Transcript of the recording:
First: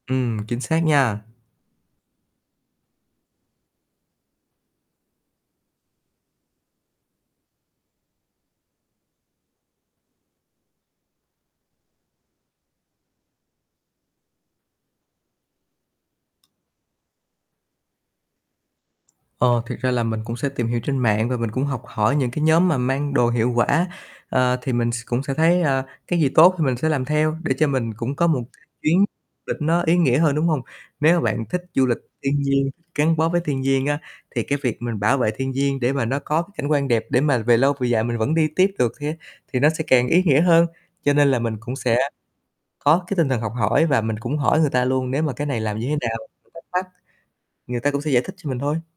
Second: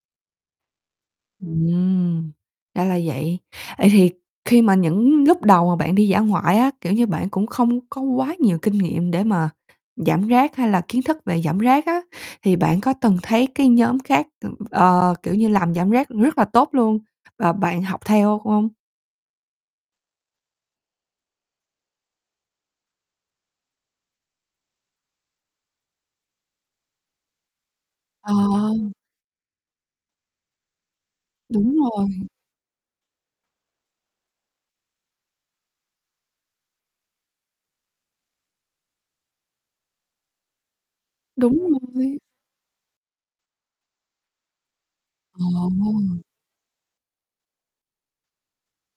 Ừm, chính xác nha. Ừm, ra là vậy. Vậy thì khi mà những lúc đầu mà bạn đi dã ngoại á, kiểu như, bạn cũng không có quá nhiều kinh nghiệm để mà giảm rác hay là kiến thức về giảm rác á, thì bạn có từng thấy cái nhóm khác, ừm, ờ, kiểu như, làm giảm rác rất là tốt luôn và bạn học theo không? Ờ, thiệt ra là mình cũng sẽ tìm hiểu trên mạng và mình cũng học hỏi những cái nhóm mà mang đồ hiệu quả, ờ, thì mình s cũng sẽ thấy, a, cái gì tốt thì mình sẽ làm theo để cho mình cũng có Ờ. một [unintelligible] chuyến lịch nó ý nghĩa hơn, đúng hông? Nếu mà bạn thích Đúng du lịch rồi. thiên nhiên, gắn bó với thiên nhiên á, thì cái việc mình bảo vệ thiên nhiên để mà nó có cảnh quan đẹp để mà về lâu về dài mình vẫn đi tiếp được thê thì nó sẽ càng ý nghĩa hơn. Cho nên là mình Đúng cũng sẽ rồi. có cái tinh thần học hỏi và mình cũng hỏi người ta luôn nếu mà cái này làm như thế nào, Ờ. [unintelligible] thắc mắc, người ta cũng sẽ giải thích cho mình thôi.